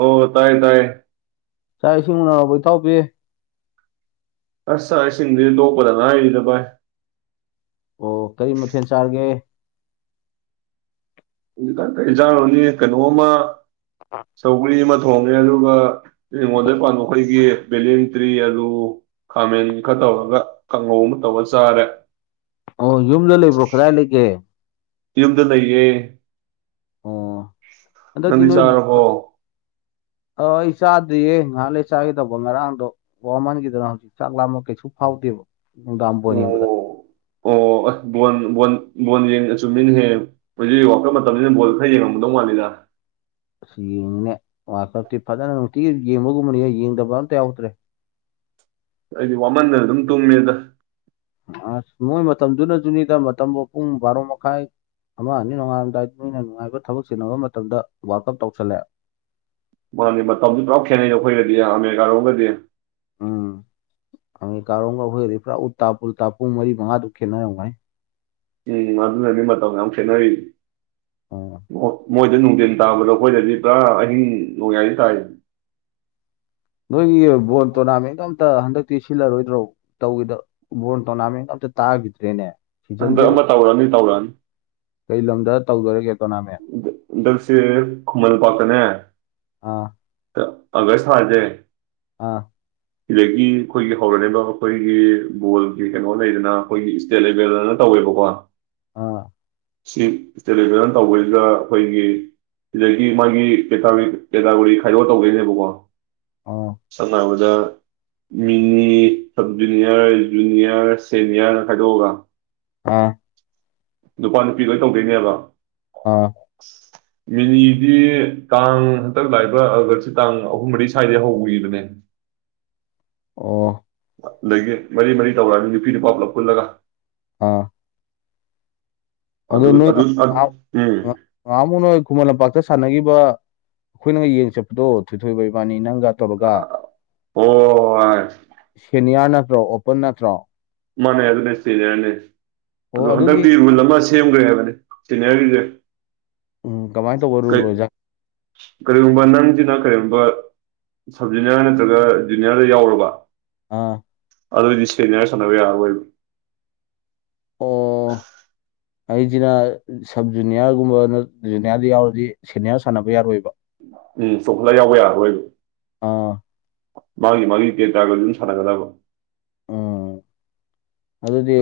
ꯑꯣ ꯇꯥꯏ ꯇꯥꯏ ꯆꯥꯛ ꯏꯁꯤꯡ ꯎꯅꯔꯕ ꯏ ꯊꯥꯎ ꯄꯤꯌꯦ ꯑꯁꯁꯤꯡꯗꯨ ꯇꯣꯛꯄꯗ ꯉꯅꯥꯔꯤꯗ ꯚꯥꯏ ꯑꯣ ꯀꯔꯤ ꯃꯊꯦꯜ ꯆꯥꯔꯒꯦ ꯍꯧꯖꯤꯛ ꯀꯟꯁꯦ ꯏꯟꯖꯡ ꯀꯩꯅꯣ ꯃꯥꯁꯧꯒꯔꯤ ꯊꯣꯡꯉꯦ ꯑꯗꯨꯒ ꯍꯤꯡꯒꯣꯟꯗ ꯄꯥꯟꯕ ꯑꯩꯈꯣꯏꯒꯤ ꯕꯦꯂꯤꯟ ꯇ꯭ꯔꯤ ꯑꯗꯨ ꯈꯥꯃꯦꯟꯒꯤ ꯈꯔ ꯇꯧꯔꯒ ꯀꯥꯡꯉꯧ ꯑꯃ ꯇꯧꯔ ꯆꯥꯔꯦ ꯑꯣ ꯌꯨꯝꯗ ꯂꯩꯕ꯭ꯔꯣ ꯀꯗꯥꯏ ꯂꯩꯒꯦ ꯌꯨꯝꯗ ꯂꯩꯌꯦ ꯑꯣ ꯍꯟꯗꯛꯇꯤ ꯅꯪꯗꯤ ꯅꯣꯏꯕꯨ ꯆꯥꯔꯕꯣ ꯑ ꯑꯩ ꯆꯥꯗꯔꯤꯌꯦ ꯉꯥꯏꯍꯥꯛ ꯂꯩꯔꯒ ꯆꯥꯒꯗꯧꯕ ꯉꯔꯥꯡꯗꯣ ꯋꯥꯃꯟꯈꯤꯗꯅ ꯍꯧꯖꯤꯛ ꯆꯥꯛ ꯂꯥꯝꯕ ꯀꯩꯁꯨ ꯐꯥꯎꯗꯦꯕ ꯅꯨꯡꯗꯥꯡ ꯕꯣꯜ ꯌꯦꯡꯕꯗ ꯑꯣ ꯑꯣ ꯕꯣꯟ ꯌꯦꯡ ꯆꯨꯝꯃꯤꯅꯦꯍꯦ ꯍꯧꯖꯤꯛ ꯋꯥꯀꯞ ꯃꯇꯝꯁꯤꯅ ꯕꯣꯜ ꯈꯔ ꯌꯦꯡꯉꯝꯗꯧ ꯃꯥꯜꯂꯤꯗ ꯑꯁ ꯌꯦꯡꯉꯤꯅꯦ ꯋꯥꯔꯜ ꯀꯞꯇꯤ ꯐꯖꯅ ꯅꯨꯡꯇꯤꯒꯤ ꯌꯦꯡꯕꯒꯨꯝꯕꯅꯤ ꯌꯦꯡꯗꯕ ꯑꯝꯇ ꯌꯥꯎꯗ꯭ꯔꯦ ꯑꯩꯗꯤ ꯋꯥꯃꯟꯗꯅ ꯑꯗꯨꯝ ꯇꯨꯝꯃꯦ ꯑꯗ ꯑꯁ ꯃꯣꯏ ꯃꯇꯝꯗꯨꯅꯖꯨꯅꯤꯗ ꯃꯇꯝꯕꯨ ꯄꯨꯡ ꯕꯥꯔꯣ ꯃꯈꯥꯏ ꯑꯃ ꯑꯅꯤ ꯅꯣꯡꯉꯥꯂꯝꯗꯥꯏꯗ ꯅꯣꯏꯅ ꯅꯨꯡꯉꯥꯏꯕ ꯊꯕꯛ ꯆꯤꯟꯅꯕ ꯃꯇꯝꯗ ꯋꯥꯔꯜ ꯀꯞ ꯇꯧꯁꯜꯂꯦ ꯃꯥꯅꯤ ꯃꯇꯝꯁꯨ ꯄꯨꯔꯥ ꯈꯦꯠꯅꯩ ꯑꯩꯈꯣꯏꯒꯗꯤ ꯑꯃꯦꯔꯤꯀꯥꯔꯣꯝꯒꯗꯤ ꯎꯝ ꯑꯃꯦꯀꯥꯔꯣꯝꯒ ꯑꯩꯈꯣꯏꯒꯗꯤ ꯄꯨꯔꯥ ꯎꯟ ꯇꯥ ꯄꯨꯇꯥ ꯃꯔꯤ ꯃꯉꯥꯗꯨ ꯈꯦꯠꯅꯔꯝꯅꯤ ꯎꯝ ꯑꯗꯨꯅꯅꯤ ꯃꯇꯝ ꯌꯥꯝ ꯈꯦꯠꯅꯔꯤ ꯎꯝ ꯃꯣꯏꯗ ꯅꯨꯡꯊꯤꯟ ꯇꯥꯕꯗꯣ ꯑꯩꯈꯣꯏꯗꯗꯤ ꯄꯨꯔꯥ ꯑꯍꯤꯡ ꯅꯣꯡꯌꯥꯥꯏ ꯇꯥꯏ ꯅꯣꯏꯒꯤ ꯕꯣꯜ ꯇꯣꯔꯅꯥꯃꯦꯟꯗꯣ ꯑꯝꯇ ꯍꯟꯗꯛꯇꯤ ꯁꯤꯜꯂꯔꯣꯏꯗ꯭ꯔꯣ ꯇꯧꯒꯤꯗꯕ ꯕꯣꯟ ꯇꯣꯔꯅꯃꯦꯜꯅꯒ ꯇꯥꯒꯤꯗ꯭ꯔꯦꯅꯦ ꯍꯟꯗꯛ ꯁꯤꯖꯟꯖꯦ ꯑꯃ ꯇꯧꯔꯅꯤ ꯇꯧꯔꯛꯑꯅꯤ ꯀꯩ ꯂꯝꯣꯗ ꯇꯧꯗꯔꯒꯦ ꯍꯟꯗꯛꯁꯦ ꯈꯨꯃꯟ ꯂꯝꯄꯥꯛꯇꯅꯦ ꯑꯥ ꯑꯒꯁ ꯊꯥꯁꯦ ꯑꯥ ꯁꯤꯗꯒꯤ ꯑꯩꯈꯣꯏꯒꯤ ꯍꯧꯔꯅꯦꯕ ꯑꯩꯈꯣꯏꯒꯤ ꯒꯣꯜꯒꯤ ꯀꯩꯅꯣ ꯂꯩꯗꯅ ꯑꯩꯈꯣꯏꯒꯤ ꯏꯁꯇꯦꯠ ꯂꯦꯚꯦꯜꯗꯅ ꯇꯧꯋꯦꯕꯀꯣ ꯑ ꯁꯤ ꯇꯦꯂꯤꯚꯖꯟ ꯇꯧꯕꯩꯗ ꯑꯩꯈꯣꯏꯒꯤ ꯁꯤꯗꯒꯤ ꯃꯥꯒꯤ ꯀꯦꯇꯥꯒꯣꯔꯤ ꯈꯥꯏꯗꯣꯛꯑ ꯇꯧꯗꯣꯏꯅꯦꯕꯀꯣ ꯑꯣ ꯁꯅꯥꯎꯖ mini sub junior junior senior ꯈꯥꯏꯗꯣꯛꯑꯒ ꯑꯥ ꯅꯨꯄꯥ ꯅꯨꯄꯤ ꯂꯣꯏ ꯇꯧꯗꯣꯏꯅꯦꯕ ꯑꯥ ꯃꯤꯅꯤꯗꯤ ꯇꯥꯡ ꯍꯟꯇꯛ ꯂꯥꯛꯏꯕ ꯑꯥꯒꯁꯁꯤ ꯇꯥꯡ ꯑꯍꯨꯝ ꯃꯔꯤ ꯁ꯭ꯋꯥꯏꯗꯩ ꯍꯧꯈꯤꯕꯅꯦ ꯑꯣ ꯑꯗꯒꯤ ꯃꯔꯤ ꯃꯔꯤ ꯇꯧꯔꯛꯑꯗꯤ ꯅꯨꯄꯤ ꯅꯨꯄꯥ ꯄꯨꯂꯞ ꯄꯨꯜꯂꯒ ꯑꯥ ꯑꯗꯨ ꯅꯣꯏꯍ ꯎꯝ ꯉꯍꯥꯃꯨꯛ ꯅꯣꯏ ꯈꯨꯃꯟ ꯂꯝꯄꯥꯛꯇ ꯁꯥꯟꯅꯈꯤꯕ ꯑꯩꯈꯣꯏꯅꯒ ꯌꯦꯡ ꯆꯠꯄꯗꯣ ꯊꯣꯏꯊꯣꯏꯕ ꯏꯕꯥꯅꯤ ꯅꯪꯒ ꯇꯧꯔꯒ ꯑꯣ ꯅꯤꯌꯥꯔ ꯅꯠꯇ꯭ꯔꯣ ꯑꯣꯄꯟ ꯅꯠꯇ꯭ꯔꯣ ꯃꯥꯅꯩ ꯑꯗꯨꯅꯦ ꯁꯦꯅꯤꯌꯔꯅꯦ ꯑꯣ ꯑꯗꯣ ꯑꯗꯨꯒꯤ ꯍꯟꯗꯛꯇꯤ ꯔꯨꯜ ꯑꯃ ꯁꯦꯝꯈ꯭ꯔꯦ ꯍꯥꯏꯕꯅꯤ ꯁꯦꯅꯤꯌꯔꯒꯤꯁꯦ ꯎꯝ ꯀꯃꯥꯏꯅ ꯇꯧꯕ ꯑꯣꯏꯖꯥ ꯅꯣ ꯀꯔꯤꯒꯨꯝꯕ ꯅꯪꯁꯤꯅ ꯀꯔꯤꯒꯨꯝꯕ ꯁꯕ ꯖꯨꯅꯤꯌꯔ ꯅꯠꯇ꯭ꯔꯒ ꯖꯨꯅꯤꯌꯔꯗ ꯌꯥꯎꯔꯕ ꯑꯥ ꯑꯗꯗꯤ ꯁꯦꯅꯌꯔ ꯁꯥꯅꯕ ꯌꯥꯔꯔꯣꯏꯕ ꯑꯣ ꯑꯩꯁꯤꯅ ꯁꯕ ꯖꯨꯅꯤꯌꯥꯔꯒꯨꯝꯕꯅ ꯖꯨꯅꯤꯌꯥꯔꯗ ꯌꯥꯎꯔꯗꯤ ꯁꯦꯅꯤꯌꯔ ꯁꯥꯟꯅꯕ ꯌꯥꯔꯣꯏꯕ ꯎꯝ ꯆꯣꯡꯈꯠꯂ ꯌꯥꯎꯕ ꯌꯥꯔꯣꯏꯕ ꯑꯥ ꯃꯥꯒꯤ ꯃꯥꯒꯤ ꯄꯦ ꯇꯒ ꯑꯗꯨꯝ ꯁꯥꯟꯅꯒꯗꯕ ꯎꯝ ꯑꯗꯨꯗꯤ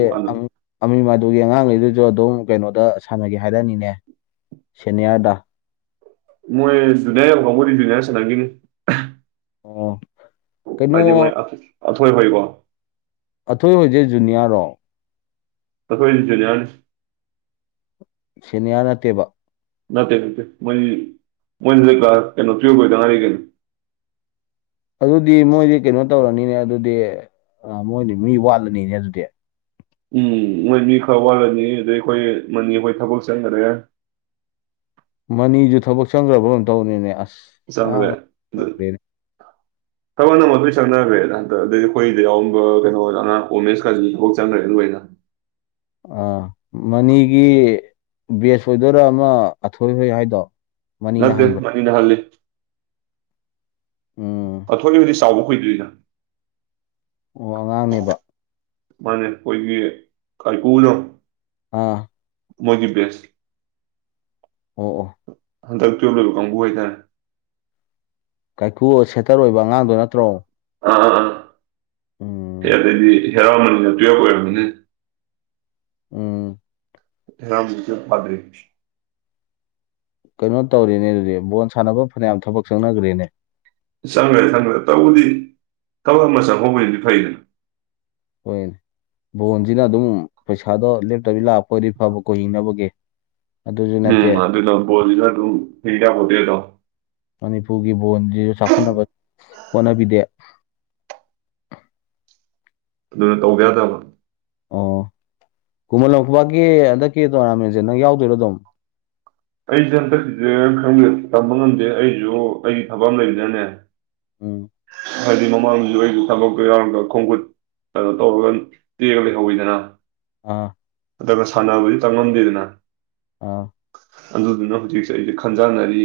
ꯑꯃ ꯃꯗꯨꯒꯤ ꯑꯉꯥꯡꯉꯩꯗꯨꯁꯨ ꯑꯗꯨꯝ ꯀꯩꯅꯣꯗ ꯁꯥꯟꯅꯒꯦ ꯍꯥꯏꯔꯅꯤꯅꯦ ꯁꯦꯅꯤꯌꯥꯔꯗ ꯃꯣꯏ ꯨꯅꯤꯏ ꯑꯐꯕꯕꯨꯗꯤ ꯨꯅꯌꯥ ꯆꯅꯥꯅꯦ ꯑꯣ ꯀꯩꯅꯣ ꯍꯥꯏꯗꯤ ꯃꯣꯏ ꯑꯊꯣꯏ ꯍꯣꯏꯀꯣ ꯑꯊꯣꯏ ꯍꯣꯏꯖꯤ ꯖꯨꯅꯤꯌꯥꯔꯣ ꯑꯩꯈꯣꯏ ꯏꯟꯁꯤꯅꯤꯔ ꯁꯦꯅꯤꯌꯥ ꯅꯠꯇꯦꯕ ꯅꯠꯇꯦ ꯅꯠꯇꯦ ꯃꯣꯏ ꯃꯣꯏꯅ ꯀꯩꯅꯣ ꯇ꯭ꯔꯤꯕ ꯑꯣꯏꯗ ꯉꯔꯤ ꯀꯩꯅꯣ ꯑꯗꯨꯗꯤ ꯃꯣꯏꯗꯤ ꯀꯩꯅꯣ ꯇꯧꯔꯅꯤꯅꯦ ꯑꯗꯨꯗꯤ ꯃꯣꯏꯗꯤ ꯃꯤ ꯋꯥꯠꯂꯅꯤꯅꯦ ꯑꯗꯨꯗꯤ ꯎꯝ ꯅꯣꯏ ꯃꯤ ꯈꯔ ꯋꯥꯠꯂꯅꯤ ꯑꯗꯩ ꯑꯩꯈꯣꯏ ꯃꯅꯤ ꯑꯩꯈꯣꯏ ꯊꯕꯛ ꯆꯪꯈꯔꯦ ꯃꯅꯤꯁꯨ ꯊꯕꯛ ꯆꯪꯈ꯭ꯔꯕ ꯀꯝ ꯇꯧꯕꯅꯤꯅꯦ ꯑꯁ ꯁꯅꯒ ꯑꯉꯥꯡ ꯏ [unintelligible] ꯊꯕꯛ ꯅꯃ ꯑꯗꯨꯣꯏ ꯆꯪꯅꯈ꯭ꯔꯦꯗ ꯍꯟꯇ ꯑꯗꯩ ꯑꯩꯈꯣꯏꯗ ꯌꯥꯎꯔꯝꯕ ꯀꯩꯅꯣ ꯑꯉꯥꯡ ꯑꯣꯃꯦꯁ ꯀꯥꯖꯤꯐꯛ ꯆꯪꯅꯔꯦ ꯑꯗꯨ ꯂꯣꯏꯅ ꯑꯥ ꯃꯅꯤꯒꯤ ꯕꯦꯁ ꯑꯣꯏꯗꯣꯏꯔꯥ ꯑꯃ ꯑꯊꯣꯏꯍꯣꯏ ꯍꯥꯏꯗꯣ ꯃꯅꯤꯅ ꯅꯠꯇꯦ ꯍꯟꯕ꯭ꯔꯥ ꯃꯅꯤꯅ ꯍꯜꯂꯤꯦ ꯎꯝ ꯇꯥꯊꯣꯛꯏꯕꯨꯗꯤ ꯆꯥꯎꯕ ꯀꯨꯏꯗꯣꯏꯗ ꯑꯣ ꯑꯉꯥꯡꯅꯦꯕ ꯃꯥꯅ ꯑꯩꯈꯣꯏꯒꯤ ꯀꯔꯀꯨꯅꯣ ꯑꯥ ꯃꯣꯏꯒꯤ ꯦꯁ ꯑꯣ ꯑꯣ ꯍꯟꯗꯛ ꯇꯨꯋ‌ꯦꯕ ꯂ‌ꯣꯏꯕ ꯀꯥꯡꯒꯨ ꯍꯥꯏꯇꯥꯔ‌ꯦ ꯀꯥꯏꯀꯨ ꯁꯦꯇꯔ ꯑꯣꯏꯕ ꯑꯉꯥꯡꯗꯣ ꯅꯠꯇ꯭ꯔꯣ ꯑꯥ ꯑꯥ ꯑꯥ ꯍ ꯎꯝ ꯑꯗꯨꯗꯤ ꯍꯦꯔ [unintelligible] ꯎꯝ ꯉꯔꯥꯡꯗꯨꯁꯨ [unintelligible] ꯀꯩꯅꯣ ꯇꯧꯔꯤꯅꯦ ꯑꯗꯨꯗꯤ ꯕꯣꯜ ꯁꯥꯟꯅꯕ ꯐꯅꯌꯥꯝ ꯊꯕꯛ ꯆꯪꯅꯈ꯭ꯔꯦꯅꯦ ꯆꯪꯉꯦ ꯈꯪꯉꯦ ꯇꯧꯕꯨꯗꯤl, ꯊꯕꯛ ꯑꯃ ꯆꯪꯍꯧꯕꯁꯤꯗꯤ ꯐꯩꯗꯅ ꯍꯣꯏꯅꯦ ꯕꯣꯟꯁꯤꯅ ꯑꯗꯨꯝ ꯄꯩꯁꯥꯗꯣ ꯂꯦꯞꯇꯕꯤ ꯂꯥꯞꯄ ꯍꯣꯏꯗꯤ ꯐꯕ ꯀꯣꯏ ꯍꯤꯡꯅꯕꯒꯤ ꯑꯗꯨꯁꯨ ꯅꯠꯇꯦ ꯎꯝ ꯑꯗꯨꯅ ꯕꯣꯁꯤꯅ ꯑꯗꯨꯝ ꯍꯤꯡꯗꯌꯥꯄ‌ꯣꯟꯇ‌ꯦꯗ‌ꯣ ꯃꯅꯤꯄꯨꯔꯒꯤ ꯕꯣꯟꯁꯤꯁꯨ ꯆꯥꯎꯈꯠꯅꯕ ꯍꯣꯠꯅꯕꯤꯗꯦ ꯑꯗꯨꯅ ꯇꯧꯗꯌꯥꯗꯕ ꯑꯣ ꯈꯨꯃꯟ ꯂꯧꯄꯥꯛꯀꯤ ꯍꯟꯗꯛꯀꯤ ꯇꯣꯔꯅꯥꯃꯦꯟꯁꯦ ꯅꯪꯛ ꯌꯥꯎꯗꯣꯏꯔꯣ ꯑꯗꯨꯝ ꯑꯩꯁꯦ ꯍꯟꯗꯛꯁꯦ ꯈ ꯇꯝꯕ ꯉꯝꯗꯦ ꯑꯩꯁꯨ ꯑꯩꯒꯤ ꯊꯕꯛ ꯑꯃ ꯂꯩꯕꯅꯅꯦ ꯎꯝ ꯍꯥꯏꯗꯤ ꯃꯃꯥꯡꯁꯨ ꯑꯩꯁꯨ ꯊꯕꯛꯇ ꯌꯥꯎꯔꯒ ꯈꯣꯡꯀꯨꯠ ꯀꯩꯅꯣ ꯇꯧꯔꯒ ꯇꯦꯜꯒ ꯂꯩꯍꯧꯋꯤꯗꯅ ꯑꯥ ꯑꯗꯨꯒ ꯁꯥꯟꯅꯕꯗꯤ ꯇꯪꯉꯝꯗꯦꯗꯅ ꯑꯥ ꯑꯗꯨꯗꯨꯅ ꯍꯧꯖꯤꯛꯁꯦ ꯑꯩꯁ ꯈꯟꯖꯅꯔꯤ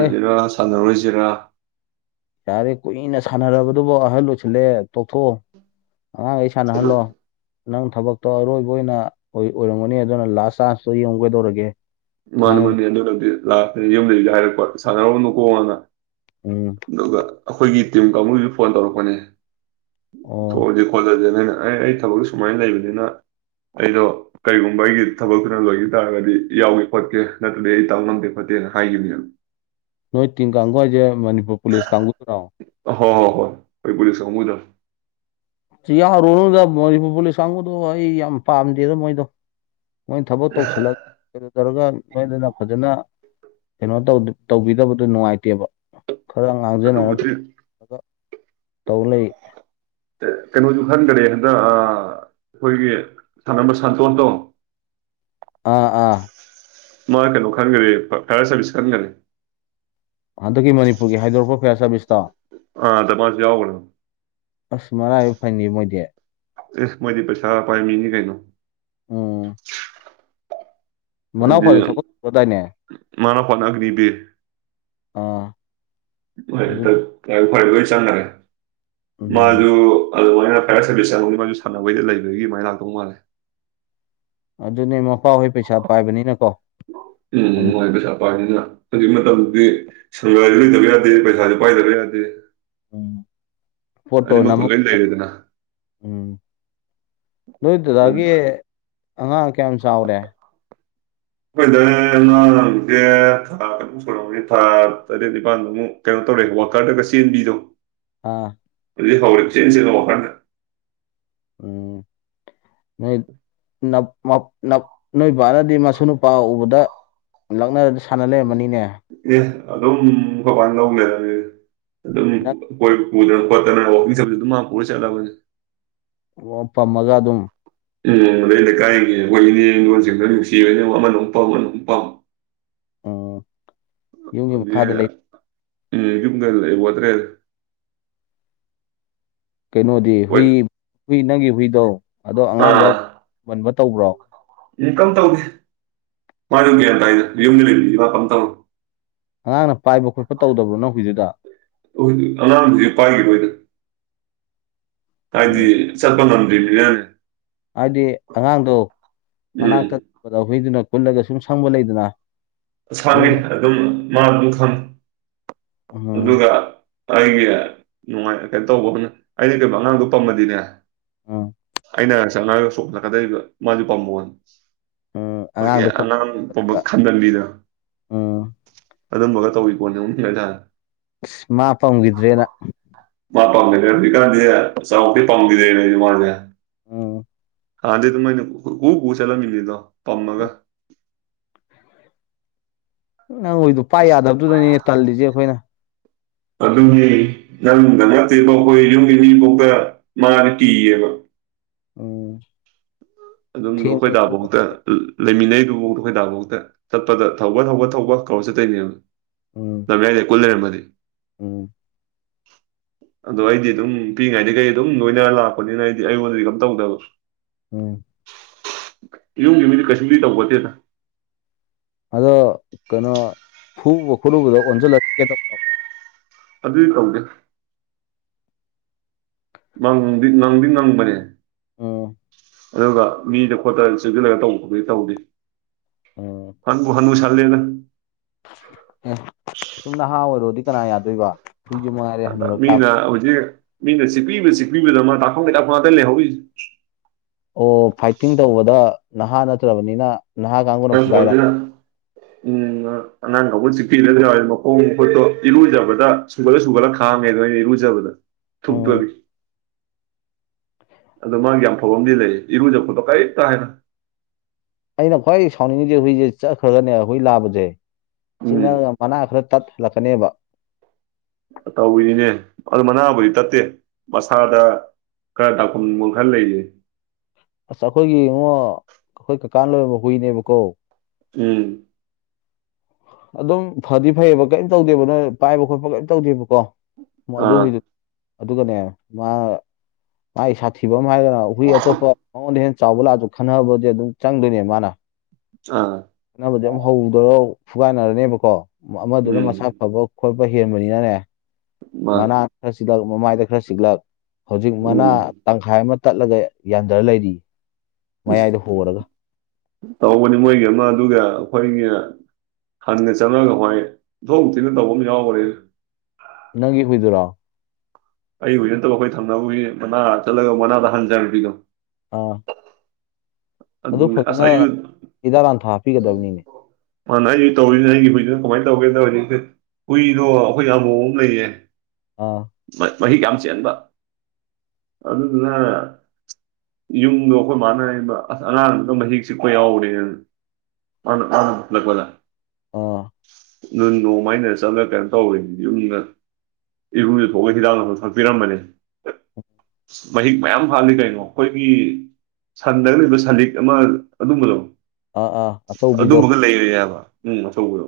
ꯑꯦ ꯁꯥꯟꯅꯔꯣꯏꯁꯤꯔ ꯌꯥꯔꯦ ꯀꯨꯏꯅ ꯁꯥꯟꯅꯔꯕꯗꯨꯕ ꯑꯍꯟ ꯂꯣꯏꯁꯤꯜꯂꯦ ꯇꯣꯛꯊꯣꯛꯑꯣ ꯑ ꯑꯩ ꯑꯗꯨ ꯁꯥꯅꯍꯜꯂꯣ ꯅꯪ ꯊꯕꯛꯇꯣ ꯑꯔꯣꯏꯕ ꯑꯣꯏꯅ ꯑꯣꯏ ꯑꯣꯏꯔꯝꯒꯅꯤ ꯑꯗꯨꯅ ꯂꯥꯁ ꯆꯥꯟꯁꯇꯣ ꯌꯦꯡꯒꯗꯧꯔꯒꯦ ꯃꯅꯤ ꯃꯅꯤ ꯑꯗꯨꯂꯗꯤ ꯂꯥꯛꯇꯅꯤ ꯌꯨꯝꯗꯩꯗ ꯍꯥꯏꯔꯛꯄ ꯁꯥꯟꯅꯔꯣꯅꯨꯀꯣꯉꯪꯅ ꯎꯝ ꯑꯗꯨꯒ ꯑꯩꯈꯣꯏꯒꯤ ꯇꯤꯝ ꯀꯥꯡꯒꯨꯁꯨ ꯐꯣꯟ ꯇꯧꯔꯛꯄꯅꯤ ꯑꯣ ꯊ‌ꯣꯛꯑꯖꯤ ꯈ‌ꯣꯠꯂꯁꯤꯅ ꯑꯩꯅ ꯑꯩ ꯊꯕꯛ ꯁꯨꯃꯥꯏꯅ ꯂꯩꯕꯅꯤꯅ ꯑꯩꯗꯣ ꯀꯔꯤꯒꯨꯝꯕ ꯑꯩꯒꯤ ꯊꯕꯛꯇꯨꯅ ꯂꯣꯏꯈꯤ ꯇꯥꯔꯒꯗꯤ ꯌꯥꯎꯌꯤ ꯈꯣꯠꯀꯦ ꯅꯠꯇ꯭ꯔꯗꯤ ꯑꯩ ꯇꯥꯎ ꯉꯂꯝꯗꯦ ꯈꯣꯠꯇꯦꯅ ꯍꯥꯏꯈꯤꯕꯅꯦꯕ ꯅꯣꯏ ꯇꯤꯡ ꯀꯥꯡꯕꯨ ꯍꯥꯏꯁꯦ ꯃꯅꯤꯄꯨꯔ ꯄꯨꯂꯤꯁ ꯀꯥꯡꯕꯨꯗꯨꯔ‌ꯣ ꯍ‌ꯣ ꯍ‌ꯣ ꯍꯣꯏ ꯑꯩꯈ‌ꯣꯏ ꯄꯨꯂꯤꯁ ꯀꯥꯡꯒꯨꯗ‌ꯣ ꯌꯥꯎꯔꯨꯔꯗ ꯃꯅꯤꯄꯨꯔ ꯄꯨꯂꯤꯁ ꯀꯥꯡꯕꯨꯗꯣ ꯑꯩ ꯌꯥꯝ ꯄꯥꯝꯗꯦꯗ ꯃꯣꯏꯗꯣ ꯃꯣꯏꯅ ꯊꯕꯛ ꯇꯧꯁꯤꯜꯂꯛ [unintelligible] ꯃꯣꯏꯗꯨꯅ ꯐꯖꯅ ꯀꯩꯅꯣ ꯇꯧꯕꯤꯗꯕꯗꯨ ꯅꯨꯡꯉꯥꯏꯇꯦꯕ ꯈꯔ ꯉꯥꯡꯖꯅꯔꯒ ꯑꯗꯨꯕꯨꯗꯤ ꯇꯧ ꯂꯩ ꯀꯩꯅꯣꯁꯨ ꯈꯟꯈꯔꯦ ꯍꯟꯗꯛ ꯑꯩꯈꯣꯏꯒꯤ ꯊꯥꯟꯅꯕ ꯁꯥꯟꯇꯣꯟꯇꯣ ꯑꯥ ꯑꯥ ꯃꯥ ꯀꯩꯅꯣ ꯈꯟꯒꯔ‌ꯦ ꯐꯥꯏꯌꯔ ꯁꯥꯔꯕꯤꯁ ꯈꯟꯒꯔ‌ꯦ ꯍꯟꯗꯛꯀꯤ ꯃꯅꯤꯄꯨꯔꯒꯤ ꯍꯥꯏꯗꯣꯔꯛꯄ ꯐꯤꯌꯥꯔ ꯁꯥꯔꯚꯤꯁꯁꯇꯣ ꯑ ꯑꯥꯗ ꯃꯥꯁꯨ ꯌꯥꯎꯒꯔꯝꯅꯤ ꯑꯁ ꯃꯔꯥꯏꯕꯛ ꯐꯩꯅ‌ꯦ ꯃꯣꯏꯗꯤ ꯏꯁ ꯃꯣꯏꯗꯤ ꯄꯩꯁꯥ ꯄꯥꯏꯃꯤꯅꯤ ꯀꯩꯅꯣ ꯑꯣ ꯍꯥꯏꯗꯤ ꯃꯅꯥꯎꯄꯥꯁꯨ ꯊꯣꯛꯄꯗꯥꯏꯅꯦ ꯃꯥꯅ ꯍꯣꯠꯅꯈ꯭ꯔꯤꯕ ꯑꯥ ꯑꯗꯨ ꯍꯣꯏ ꯍꯣꯏ ꯂꯣꯏ ꯆꯪꯈꯔꯦ ꯎꯝ ꯃꯥꯁꯨ ꯑꯗꯨꯃꯥꯏꯅ ꯐꯌꯔ ꯁꯔꯚꯤꯁꯁ ꯆꯪꯉꯧꯅꯤ ꯃꯥꯁꯨ ꯁꯥꯟꯅꯕꯩ ꯂꯩꯕꯒꯤ ꯃꯥꯏ ꯂꯥꯛꯗꯧ ꯃꯥꯜꯂꯦ ꯑꯗꯨꯅꯦ ꯃꯄꯥꯍꯣꯏ ꯄꯩꯁꯥ ꯄꯥꯏꯕꯅꯤꯅ ꯀꯣ ꯎꯝ ꯃꯣꯏ ꯄꯩꯁꯥ ꯄꯥꯏꯅꯤꯅ ꯍꯧꯖꯤꯛ ꯃꯇꯝꯗꯤ ꯁꯪꯒꯔꯤꯁꯨ ꯂꯩꯇꯕ ꯌꯥꯗꯦ ꯄꯩꯁꯥꯁꯨ ꯄꯥꯏꯗꯕ ꯌꯥꯗꯦ ꯎꯝ ꯑꯅꯤꯃꯛꯇꯣ ꯐꯣꯇꯣꯅꯃꯛ ꯂꯣꯏ ꯂꯩꯔꯦꯗꯅ ꯎꯝ ꯅꯣꯏꯗꯨꯗꯒꯤ ꯑꯉꯥꯡ ꯀꯌꯥꯝ ꯆꯥꯎꯔꯦ [inaudible] ꯑꯩꯈꯣꯏꯗ ꯅꯍ ꯍꯧꯁꯦ ꯊꯥꯨꯛ ꯁꯛꯅꯤ ꯊꯥ ꯇꯔꯦꯠ ꯅꯤꯄꯥꯜꯃꯨꯛ ꯀꯩꯅꯣ ꯇꯧꯔꯦ ꯋꯥꯀꯔꯗꯒ ꯆꯦꯟꯕꯤꯗꯣ ꯑꯥ ꯍꯧ ꯍꯧꯛ ꯆꯦꯟꯖ ꯉꯣꯛꯈ꯭ꯔꯥꯟꯦ ꯎꯝ ꯅꯣꯏꯄꯥꯅꯗꯤ ꯃꯁꯨ ꯅꯨꯄꯥ ꯎꯕꯗ ꯂꯛꯅꯔꯗ ꯁꯥꯟꯅ ꯂꯩꯔꯝꯕꯅꯤꯅꯦ ꯑꯦ ꯑꯗꯨꯝ ꯈꯣꯕꯥꯅ ꯂꯧꯂꯩꯔꯅꯦ ꯅꯪ ꯑꯗꯨꯝꯈꯣꯏ ꯄꯨꯗꯅ‌ ꯈꯣꯠꯇꯅ ꯋꯥꯀꯤꯡ ꯆꯠꯕꯖꯨ ꯗꯨꯝ ꯃꯥ ꯄꯨꯔ ꯆꯠꯂꯕꯅꯤ ꯑꯣ ꯄꯝꯃꯒ ꯑꯗꯨꯝ ꯎꯝ ꯑꯗꯩ ꯂꯩꯀꯥꯏꯒꯤ ꯑꯩꯈꯣꯏ ꯏꯅꯦ ꯏꯗꯣꯟꯁꯤꯡꯗꯣ ꯅꯨꯡꯁꯤꯕꯅ ꯑꯃꯅ ꯑꯃꯨꯛ ꯄꯝ ꯑꯃꯅ ꯑꯃꯨꯛ ꯄꯝ ꯎꯝ ꯌꯨꯝꯒꯤ ꯍꯥꯏꯗꯤ ꯃꯈꯥꯗ ꯂꯩ ꯌꯨꯝꯗꯒ ꯂꯩꯕ‌ꯣꯟꯇ꯭ꯔ‌ꯦꯕ ꯀꯩꯅꯣꯗꯤ ꯍꯣꯏ ꯍꯨꯏ ꯍꯨꯏ ꯅꯪꯒꯤ ꯍꯨꯏꯗꯣ ꯑꯗꯣ ꯑꯉꯥꯡꯗ ꯃꯟꯕ ꯇꯧꯕ꯭ꯔꯣ ꯏ ꯀꯝ ꯇꯧꯗ‌ꯦ ꯃꯥꯗꯨꯝ ꯒꯌꯥꯟ ꯇꯥꯏꯗ ꯌꯨꯝꯗ ꯂꯩꯕꯅꯤ ꯃꯥ ꯀꯝ ꯇꯧꯗ‌ꯦ ꯑꯉꯥꯡꯅ ꯄꯥꯏꯕ ꯈꯣꯠꯄ ꯇꯧꯗꯕ꯭ꯔꯣ ꯅꯪ ꯍꯨꯏꯗꯨꯗ ꯍꯧꯖꯤꯛꯇꯤ ꯑꯉꯥꯡꯖꯤ ꯄꯥꯏꯈꯤꯔ‌ꯣꯏꯗ ꯍꯥꯏꯗꯤ ꯎꯝ ꯆꯠꯄꯉꯝꯗ꯭ꯔꯤꯝꯅꯤꯅꯅꯦ ꯍꯥꯏꯗꯤ ꯑꯉꯥꯡꯗꯣ ꯎꯝ ꯃꯅꯥꯛꯇꯗ ꯍꯨꯏꯗꯨꯅ ꯀꯨꯜꯂꯒ ꯁꯨꯝ ꯁꯪꯕ ꯂꯩꯗꯅ ꯁꯪꯉꯤ ꯌꯨꯝꯒꯤ ꯑꯗꯨꯝ ꯃꯥ ꯑꯗꯨꯝ ꯈꯪꯉꯤ ꯎꯝ ꯑꯗꯨꯒ ꯑꯩꯒꯤ ꯅꯨꯡꯉꯥꯏ ꯀꯩꯅꯣ ꯇꯧꯕ ꯑꯃꯅ ꯑꯩꯅ ꯀꯩꯝꯕ ꯑꯉꯥꯡꯗꯣ ꯄꯝꯃꯗꯤꯅꯦ ꯎꯝ ꯑꯩ ꯅꯅꯥꯛꯆꯪꯉꯒ ꯁꯣꯛꯅꯀꯗꯩꯕ ꯃꯥꯖꯨ ꯄꯝꯃꯣꯅ ꯎꯝ ꯈꯣꯏꯒꯤ ꯑꯉꯥꯡꯗꯣ ꯑꯉꯥꯡ ꯄꯨꯕ ꯈꯝꯕꯜꯂꯤꯗꯅ ꯎꯝ ꯑꯗꯨꯝꯕꯒ ꯇꯧꯏꯄꯣꯠꯅꯤ ꯅꯣꯅꯤꯡꯒꯖꯥꯠꯅꯤ ꯑꯁ ꯃꯥ ꯄꯝꯒꯤꯗ꯭ꯔꯦꯅ ꯃꯥ ꯄꯥꯈꯤꯗꯦ ꯍꯧꯖꯤꯛꯀꯥꯟꯖꯦ ꯆꯥꯎꯗꯩ ꯄꯥꯝꯈꯤꯗꯦꯅꯦ ꯑꯩꯁꯦ ꯃꯥꯖꯦ ꯎꯝ ꯍꯥꯟꯗꯤꯗꯨꯝ ꯑꯩ ꯅ ꯎ ꯀꯨ ꯆꯠꯂꯝꯃꯤꯅꯤꯗꯣ ꯄꯝꯃꯒ ꯅꯪꯍꯨꯏꯗꯣ ꯄꯥꯏ ꯑꯁ ꯌꯥꯗꯕꯗꯨꯗꯅꯦ ꯇꯜꯂꯤꯖꯦ ꯑꯩꯈꯣꯏꯅ ꯑꯗꯨꯒꯤ ꯅꯪꯗ ꯅꯠꯇꯦꯕꯣ ꯑꯩꯈꯣꯏ ꯌꯨꯝꯒꯤ ꯃꯤꯐꯥꯎꯗ ꯃꯥꯅ ꯀꯤꯌꯦꯕ ꯎꯝ ꯑꯗꯨꯝ ꯑꯩꯈꯣꯏ ꯊꯦꯡꯕ ꯗꯥꯕꯥꯎꯗ ꯂꯩꯃꯤꯟꯅꯔꯤꯗꯨꯕꯧꯗ ꯈꯣꯏꯗꯥꯐꯧꯗ ꯆꯠꯄꯗ ꯊꯧꯕ ꯊꯧꯕ ꯊꯧꯕ ꯀꯧꯔ ꯆꯠꯇꯣꯏꯅꯦꯕ ꯎꯝ ꯂꯝꯌꯥꯏꯗꯒ ꯀꯨꯜ‌ꯂꯩꯔꯝꯃꯗꯤ ꯎꯝ ꯑꯗꯣ ꯑꯩꯗꯤ ꯑꯗꯨꯝ ꯄꯤꯛꯏꯉꯩꯗꯒꯤ ꯑꯩ ꯑꯗꯨꯝ ꯂꯣꯏꯅꯔ ꯂꯥꯛꯄꯅꯤꯅ ꯑꯩꯗꯤ ꯑꯩꯉꯣꯟꯗꯗꯤ ꯀꯝ ꯇꯧꯗꯕ ꯎꯝ ꯌꯨꯝꯒꯤ ꯃꯤꯗꯤ ꯀꯩꯁꯨꯕꯨꯗꯤ ꯇꯧꯕꯣꯠꯇꯦꯗ ꯑꯗꯣ ꯀꯩꯅꯣ ꯐꯨꯕ ꯈꯣꯠꯂꯨꯕꯗꯣ ꯑꯣꯟꯁꯤꯜꯂ ꯆꯤꯀꯦꯇꯧꯕꯗꯣ ꯑꯗꯨꯗꯤ ꯇꯧꯗꯦ ꯉꯪꯗꯤ ꯉꯪꯗꯤ ꯉꯪꯕꯅꯦ ꯎꯝ ꯑꯗꯨꯒ ꯃꯤꯗ ꯈꯣꯠꯇꯅ ꯆꯦꯟꯁꯤꯜꯂꯒ ꯇꯧꯕ ꯈꯣꯠꯄꯗꯤ ꯇꯧꯗꯦ ꯎꯝ ꯍꯟꯕꯨ ꯍꯅꯨ ꯁꯜꯂꯦꯗ ꯑꯦ ꯁꯨꯝ ꯅꯍꯥ ꯑꯣꯏꯔꯣꯗꯤ ꯀꯅꯥ ꯌꯥꯗꯣꯏꯕ ꯍꯨꯏꯖꯨꯃꯉꯥꯏ ꯑꯗ ꯃꯤꯅ ꯍꯧꯖꯤꯛ ꯃꯤꯅ ꯆꯤꯛꯄꯤꯕ ꯆꯤꯛꯄꯤꯕꯗ ꯃꯥ ꯗꯥꯛꯐꯝꯒꯤ ꯗꯥꯛꯐꯝ ꯉꯥꯛꯇ ꯂꯩꯍꯧꯔꯤ ꯑꯣ ꯐꯥꯏꯇꯤꯡ ꯇꯧꯕꯗ ꯅꯍꯥ ꯅꯠꯇ꯭ꯔꯕꯅꯤꯅ ꯅꯍꯥ ꯀꯥꯡꯕꯨꯅ ꯅꯠꯇꯔꯝꯅꯤꯅ ꯐꯨꯒꯥꯏꯔꯛꯄ ꯎꯝ ꯑꯉꯥꯡ ꯀꯥꯡꯒꯨꯅ ꯆꯤꯛꯄꯤꯔꯗ꯭ꯔꯥ ꯃꯈꯣꯡ ꯃꯈꯨꯠꯇꯣ ꯏꯔꯨꯖꯕꯗ ꯁꯨꯒꯠꯂ ꯁꯨꯒꯠꯂ ꯈꯥꯡꯉꯦꯗ ꯑꯩꯅ ꯏꯔꯨꯖꯕꯗ ꯎꯝ ꯊꯨꯞꯄꯒꯤ ꯑꯗꯣ ꯃꯥꯒꯤ ꯌꯥꯝ ꯐꯕ ꯑꯃꯗꯤ ꯂꯩ ꯏꯔꯨꯖ ꯈꯣꯠꯄ ꯀꯔꯤꯝꯇ ꯍꯥꯏꯅ ꯑꯩꯅ ꯈ꯭ꯋꯥꯏ ꯁꯥꯎꯅꯤꯡꯉꯤꯖꯦ ꯍꯨꯏꯖꯦ ꯆꯠꯈ꯭ꯔꯒꯅꯦ ꯍꯨꯏ ꯂꯥꯕꯖꯦ ꯎꯝ ꯆꯤꯛꯅꯔꯒ ꯃꯅꯥ ꯈꯔ ꯇꯠ ꯂꯥꯛꯀꯅꯦꯕ ꯑꯇꯧꯏꯅꯤꯅꯦ ꯑꯗꯨ ꯃꯅꯥꯕꯨꯗꯤ ꯇꯠꯇꯦ ꯃꯁꯥꯗ ꯈꯔ ꯗꯥꯛꯐꯝꯕ ꯈꯔ ꯂꯩꯔꯤꯌꯦ ꯑꯁ ꯑꯩꯈꯣꯏꯒꯤ ꯏꯉꯣ ꯑꯩꯈꯣꯏ ꯀꯀꯥ ꯂꯣꯏꯔꯝꯕ ꯍꯨꯏꯅꯦꯕꯀꯣ ꯎꯝ [unintelligible] ꯑꯗꯨꯝ ꯐꯗꯤ ꯐꯩꯌꯦꯕ ꯀꯩꯝ ꯇꯧꯗꯦꯕ ꯅꯣꯏ ꯄꯥꯏꯕ ꯈꯣꯠꯄ ꯀꯔꯤꯝ ꯇꯧꯗꯦꯕꯀꯣ ꯃꯗꯨ ꯑꯥ ꯍꯨꯏꯗꯨ ꯑꯗꯨꯒꯅꯦ ꯃꯥ ꯃꯥꯒꯤ ꯁꯥꯊꯤꯕ ꯍꯥꯏꯔꯗꯅ ꯍꯨꯏ ꯑꯇꯣꯞꯄ ꯍꯉꯣꯟꯗ ꯍꯦ ꯆꯥꯎꯕ ꯂꯥꯛꯑꯁꯨ ꯈꯟꯅꯕꯗꯤ ꯑꯗꯨꯝ ꯆꯪꯗꯣꯏꯅꯦ ꯃꯥꯅ ꯑꯥ ꯀꯥꯟꯅꯕꯗꯤ ꯍꯧꯗꯔꯒ ꯐꯨꯒꯥꯟꯅꯔꯅꯦꯕꯀꯣ ꯑꯃꯗꯨꯅ ꯎꯝ ꯃꯁꯥ ꯐꯕ ꯈꯣꯠꯄ ꯍꯦꯟꯕꯅꯤꯅꯅꯦ ꯃꯥꯅꯤ ꯃꯅꯥ ꯈꯔ ꯆꯤꯛꯂꯛ ꯃꯃꯥꯏꯗ ꯈꯔ ꯆꯤꯛꯂꯛ ꯍꯧꯖꯤꯛ ꯃꯅꯥ ꯎꯝ ꯇꯪꯈꯥꯏ ꯑꯃ ꯇꯠꯂꯒ ꯌꯥꯟꯊꯔ ꯂꯩꯔꯤ ꯃꯌꯥꯏꯗ ꯍꯣꯔꯒ ꯇꯧꯕꯅꯤ ꯃꯣꯏꯒꯤ ꯑꯃ ꯑꯗꯨꯒ ꯑꯩꯈꯣꯏꯒꯤ ꯍꯟꯅ ꯆꯪꯉꯒ ꯍꯣꯏꯊꯣꯛ ꯊꯤꯅ ꯇꯧꯕ ꯑꯃ ꯌꯥꯎꯈ꯭ꯔꯦ ꯅꯪꯒꯤ ꯍꯨꯏꯗꯨꯔꯣ ꯑꯩ ꯍꯧꯖꯤ ꯅꯠꯇꯕ ꯑꯩꯈꯣꯏ ꯊꯝꯅꯕꯖꯤ ꯃꯅꯥ ꯆꯠꯂꯒ ꯃꯅꯥꯗ ꯍꯟꯖꯔꯕꯤꯗꯣ ꯑꯣ ꯑꯗꯨ ꯑꯗꯨꯅꯦ ꯑꯁ ꯐꯖꯅ ꯑꯩꯁꯨ ꯍꯤꯗꯥ ꯂꯥꯟꯊꯥ ꯍꯥꯞꯄꯤꯒꯗꯕꯅꯤꯅꯦ ꯃꯥꯥꯟ ꯅ ꯑꯩꯁ ꯇꯧꯔꯤꯁꯤꯅ ꯑꯩꯒꯤ ꯍꯨꯏꯁꯤꯅ ꯀꯃꯥꯏꯅ ꯇꯧꯒꯦ ꯍꯧꯖꯤꯛꯁꯦ ꯍꯨꯏꯗꯣ ꯑꯩꯈꯣꯏ ꯑꯕꯣ ꯑꯃ ꯂꯩꯌꯦ ꯑꯥ ꯃꯍꯤ ꯀꯝ ꯆꯕ ꯑꯗꯨꯗꯨꯅ ꯌꯨꯝꯗꯣ ꯑꯩꯈꯣꯏ ꯃꯥꯟꯅ ꯑꯁ ꯑꯉꯥꯡꯗ ꯃꯍꯤꯛ ꯆꯤꯛꯄ ꯌꯥꯎꯔꯦꯅ ꯂꯣꯂ ꯑꯥ ꯅ ꯅꯣꯡꯃꯥꯏꯩꯅ ꯆꯠꯂꯒ ꯀꯩꯅꯣ ꯇꯧꯋꯅꯤ ꯌꯨꯝꯗ ꯏꯕꯨꯝꯗꯨ ꯊꯣꯛꯑ ꯍꯤꯗꯥꯛ ꯑꯃꯨꯛ ꯊꯛꯄꯤꯔꯝꯕꯅꯤ ꯃꯍꯤꯛ ꯃꯌꯥꯝ ꯍꯥꯜꯂꯤ ꯀꯩꯅꯣ ꯑꯩꯈꯣꯏꯒꯤ ꯁꯟꯗ ꯂꯩꯕ ꯁꯂꯤꯛ ꯑꯃ ꯑꯗꯨꯝꯕ ꯂꯧ ꯑ ꯑ ꯑꯗꯨꯝꯕꯒ ꯂꯩꯔ ꯌꯥꯕ ꯑꯊꯧꯕꯗꯣ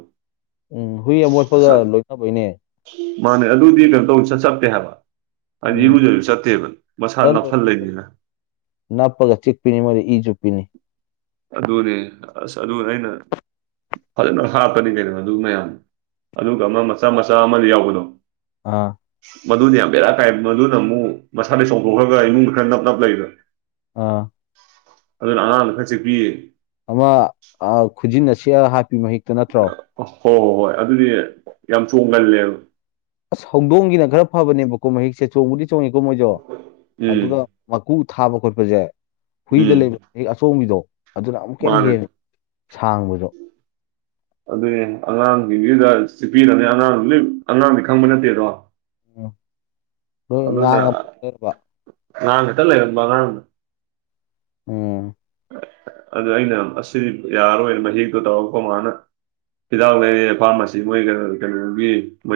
ꯎꯝ ꯍꯨꯏ ꯑꯃꯨꯣꯠꯐꯥꯎꯗ ꯂꯣꯏꯅꯕꯩꯅꯦ ꯃꯥꯅꯦ ꯑꯗꯨꯗꯤ ꯀꯩꯅꯣ ꯇꯧ ꯁ ꯆꯀꯦ ꯍꯥꯏꯕ ꯎꯝ ꯑꯩꯗꯤꯔꯨꯖꯕꯁꯨ ꯆꯠꯇꯦꯕ ꯃꯁꯥ ꯆꯠꯂꯣꯏꯍꯦ ꯅꯅꯥꯞꯊꯜꯂꯅꯤꯅ ꯅꯞꯄꯒ ꯆꯤꯛꯄꯤꯅꯤ ꯃꯣꯏꯗꯤ ꯏꯁꯨ ꯄꯤꯅꯤ ꯑꯗꯨꯅꯦ ꯑꯁ ꯑꯗꯨ ꯑꯩꯅ ꯐꯖꯅ ꯍꯥꯞꯀꯅꯤ ꯀꯩꯗꯅꯣ ꯑꯗꯨ ꯃꯌꯥꯝ ꯑꯗꯨꯒ ꯑꯃ ꯃꯆꯥ ꯃꯆꯥ ꯑꯃ ꯌꯥꯎꯕꯗꯣ ꯑꯥ ꯃꯗꯨꯅ ꯌꯥꯝ ꯕꯦꯔꯥ ꯀꯥꯏ ꯃꯗꯨꯅ ꯑꯃꯨꯛ ꯃꯁꯥꯗ ꯆꯣꯡꯊꯣꯛꯈ꯭ꯔꯒ ꯏꯃꯨꯡꯗ ꯈꯔ ꯅꯞ ꯅꯞ ꯂꯩꯕ ꯑꯥ ꯑꯗꯨꯅ ꯑꯅꯥꯥꯡꯅ ꯈꯔ ꯆꯦꯛꯄꯤꯌꯦ ꯑꯃ ꯈꯨꯖꯤꯟ ꯑꯁꯤ ꯍꯥꯞꯄꯤ ꯃꯍꯤꯛꯇ ꯅꯠꯇ꯭ꯔꯣ ꯑ ꯍꯣꯏ ꯍꯣꯏ ꯍꯣꯏ ꯑꯗꯨꯗꯤ ꯌꯥꯝ ꯆꯣꯡꯒꯜꯂꯦꯕ ꯑꯁ ꯍꯧꯗꯣꯡꯒꯤꯅ ꯈꯔ ꯐꯕꯅꯦꯕꯀꯣ ꯃꯍꯤꯛꯁꯦ ꯆꯣꯡꯕꯨꯗꯤ ꯆꯣꯡꯉꯤꯀꯣ ꯃꯣꯏꯁꯨ ꯎꯝ ꯑꯗꯨꯒ ꯃꯀꯨ ꯊꯥꯕ ꯈꯣꯠꯄꯁꯦ ꯍꯨꯏꯗ ꯎꯝ ꯂꯩꯔ ꯑꯆꯣꯡꯝꯕꯤꯗꯣ ꯑꯗꯨꯅ ꯑꯃꯨꯛꯀ ꯍꯦꯟꯅ ꯃꯥꯅꯦ ꯍꯦꯟꯅ ꯁꯥꯡꯕꯗꯣ ꯑꯗꯨꯒꯤ ꯑꯉꯥꯡꯁꯤꯡꯗꯨꯗ ꯆꯤꯛꯄꯤꯔꯅꯦ ꯑꯉꯥꯡ ꯂꯣꯏ ꯑꯉꯥꯡꯗꯤ ꯈꯪꯕ ꯅꯠꯇꯦꯗꯣ ꯎꯝ ꯑꯗꯨꯅ ꯉꯉ ꯄꯨꯔꯔꯤꯕ ꯑꯉꯥꯡ ꯈꯤꯇ ꯂꯩꯔꯟꯕ ꯑꯉꯥꯡꯅ ꯎꯝ ꯑꯗꯨ ꯑꯩꯅ ꯑꯁꯤꯗꯤ ꯌꯥꯔꯣꯏꯅ ꯃꯍꯤꯛꯇꯣ ꯇꯧꯔꯀꯣ ꯃꯥꯅ ꯍꯤꯗꯥꯛ ꯂꯩꯔꯦ ꯐꯥꯔꯃꯥꯁꯤ ꯃꯣꯏ ꯀꯩꯅꯣꯒꯤ ꯃꯣꯏ